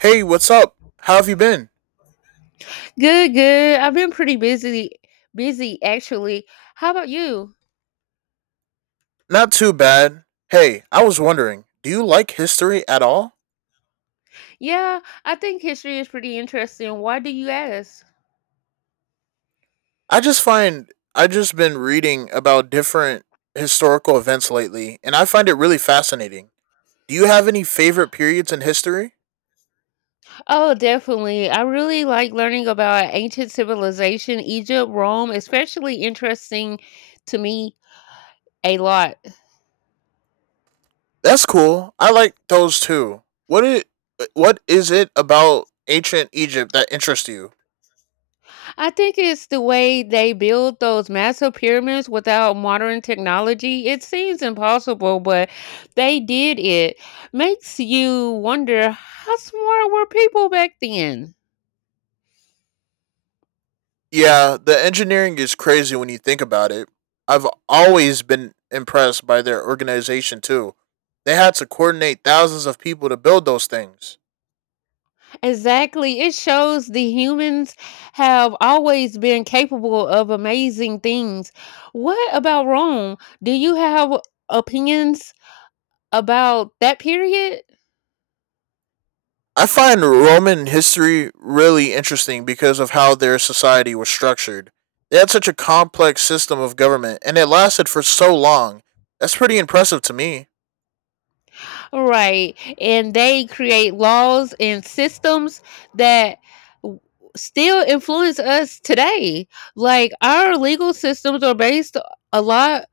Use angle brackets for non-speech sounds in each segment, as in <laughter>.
Hey, what's up? How have you been? Good, good. I've been pretty busy actually. How about you? Not too bad. Hey, I was wondering, do you like history at all? Yeah, I think history is pretty interesting. Why do you ask? I just been reading about different historical events lately and I find it really fascinating. Do you have any favorite periods in history? Oh, definitely. I really like learning about ancient civilization, Egypt, Rome, especially interesting to me a lot. That's cool. I like those too. What is it about ancient Egypt that interests you? I think it's the way they build those massive pyramids without modern technology. It seems impossible, but they did it. Makes you wonder how smart were people back then? Yeah, the engineering is crazy when you think about it. I've always been impressed by their organization too. They had to coordinate thousands of people to build those things. Exactly. It shows the humans have always been capable of amazing things. What about Rome? Do you have opinions about that period? I find Roman history really interesting because of how their society was structured. They had such a complex system of government and it lasted for so long. That's pretty impressive to me. Right. And they create laws and systems that w- still influence us today. Like our legal systems are based a lot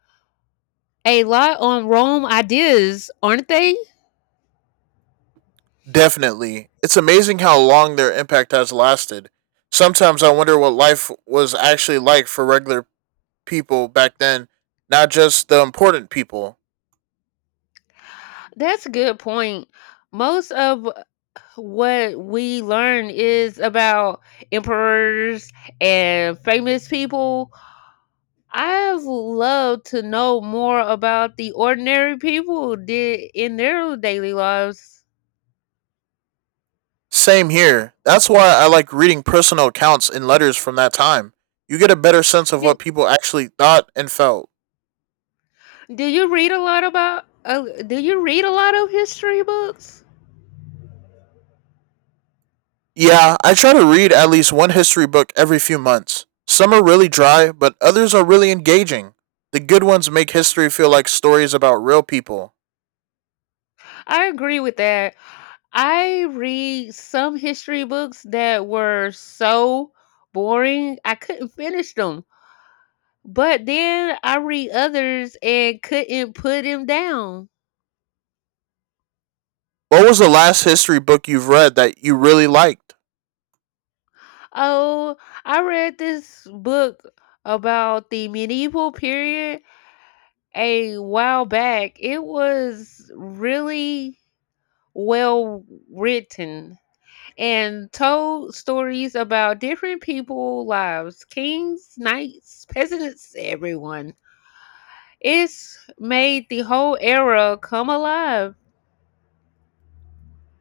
a lot on Rome ideas, aren't they? Definitely. It's amazing how long their impact has lasted. Sometimes I wonder what life was actually like for regular people back then, not just the important people. That's a good point. Most of what we learn is about emperors and famous people. I've loved to know more about the ordinary people did in their daily lives. Same here. That's why I like reading personal accounts and letters from that time. You get a better sense of what people actually thought and felt. Do you read a lot about do you read a lot of history books? Yeah, I try to read at least one history book every few months. Some are really dry, but others are really engaging. The good ones make history feel like stories about real people. I agree with that. I read some history books that were so boring I couldn't finish them. But then I read others and couldn't put them down. What was the last history book you've read that you really liked? Oh, I read this book about the medieval period a while back. It was really well written. And told stories about different people's lives kings, knights, peasants, everyone. It's made the whole era come alive.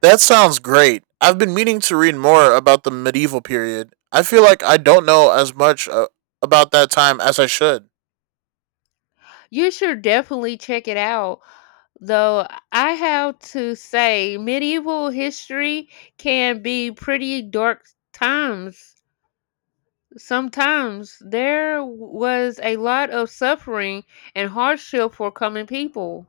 That sounds great. I've been meaning to read more about the medieval period. I feel like I don't know as much about that time as I should. You should definitely check it out. Though I have to say, medieval history can be pretty dark times. Sometimes there was a lot of suffering and hardship for common people.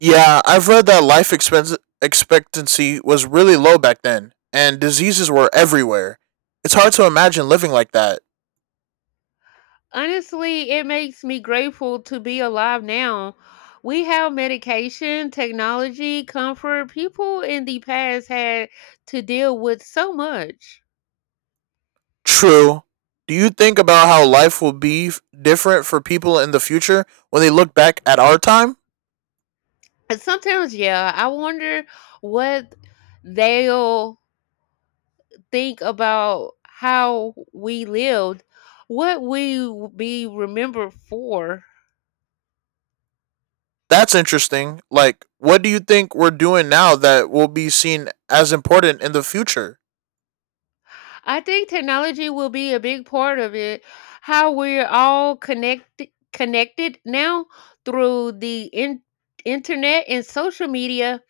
Yeah, I've read that life expense expectancy was really low back then, and diseases were everywhere. It's hard to imagine living like that. Honestly, it makes me grateful to be alive now. We have medication, technology, comfort. People in the past had to deal with so much. True. Do you think about how life will be different for people in the future when they look back at our time? And sometimes, yeah, I wonder what they'll think about how we lived, what we will be remembered for. That's interesting. Like, what do you think we're doing now that will be seen as important in the future? I think technology will be a big part of it. How we're all connected now through the internet and social media.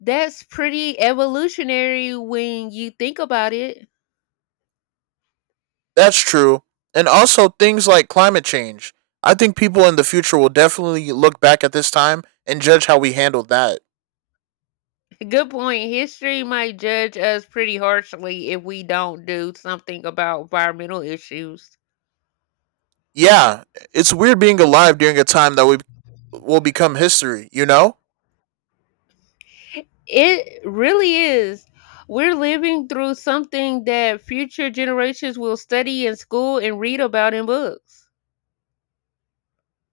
That's pretty evolutionary when you think about it. That's true. And also things like climate change. I think people in the future will definitely look back at this time and judge how we handled that. <laughs> Good point. History might judge us pretty harshly if we don't do something about environmental issues. Yeah, it's weird being alive during a time that we will become history, you know? It really is. We're living through something that future generations will study in school and read about in books.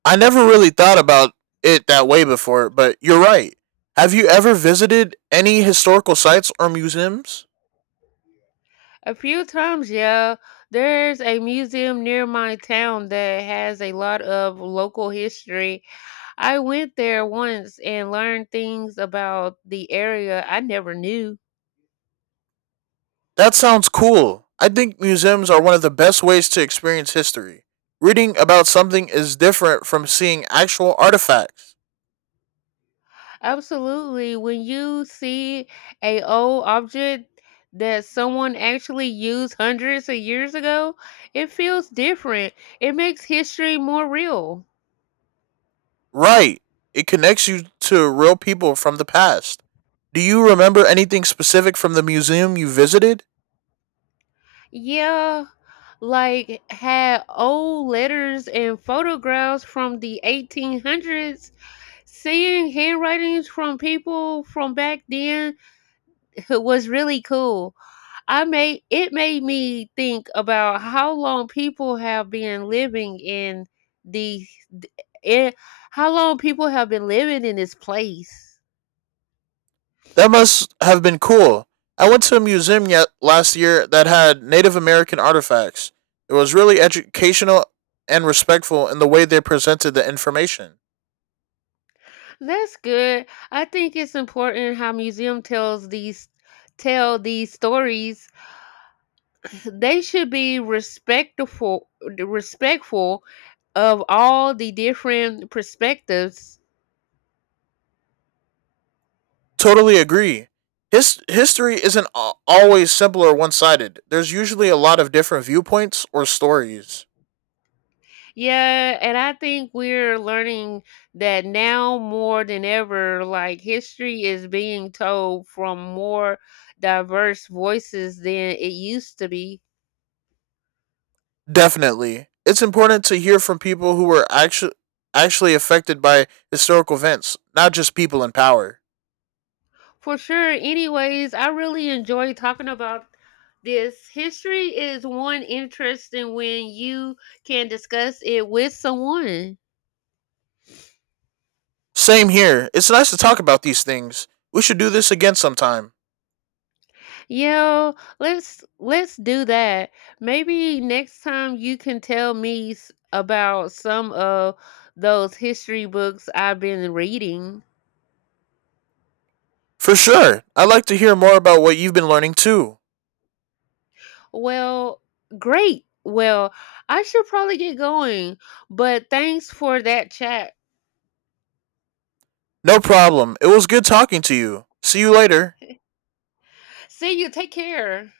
I never really thought about it that way before, but you're right. Have you ever visited any historical sites or museums? A few times, yeah. There's a museum near my town that has a lot of local history. I went there once and learned things about the area I never knew. That sounds cool. I think museums are one of the best ways to experience history. Reading about something is different from seeing actual artifacts. Absolutely. When you see a old object that someone actually used hundreds of years ago, it feels different. It makes history more real. Right. It connects you to real people from the past. Do you remember anything specific from the museum you visited? Yeah, like had old letters and photographs from the 1800s. Seeing handwritings from people from back then <laughs> was really cool. I made it made me think about how long people have been living in the th- in, how long people have been living in this place. That must have been cool. I went to a museum yet last year that had Native American artifacts. It was really educational and respectful in the way they presented the information. That's good. I think it's important how museum tell these stories they should be respectful of all the different perspectives. Totally agree. History isn't always simple or one sided. There's usually a lot of different viewpoints or stories. Yeah, and I think we're learning that now more than ever, like history is being told from more diverse voices than it used to be. Definitely. It's important to hear from people who were actually affected by historical events, not just people in power. For sure. Anyways, I really enjoy talking about this. History is one interesting when you can discuss it with someone. Same here. It's nice to talk about these things. We should do this again sometime. Yeah, let's do that. Maybe next time you can tell me about some of those history books I've been reading. For sure. I'd like to hear more about what you've been learning too. Well, great. Well, I should probably get going, but thanks for that chat. No problem. It was good talking to you. See you later. See you. Take care.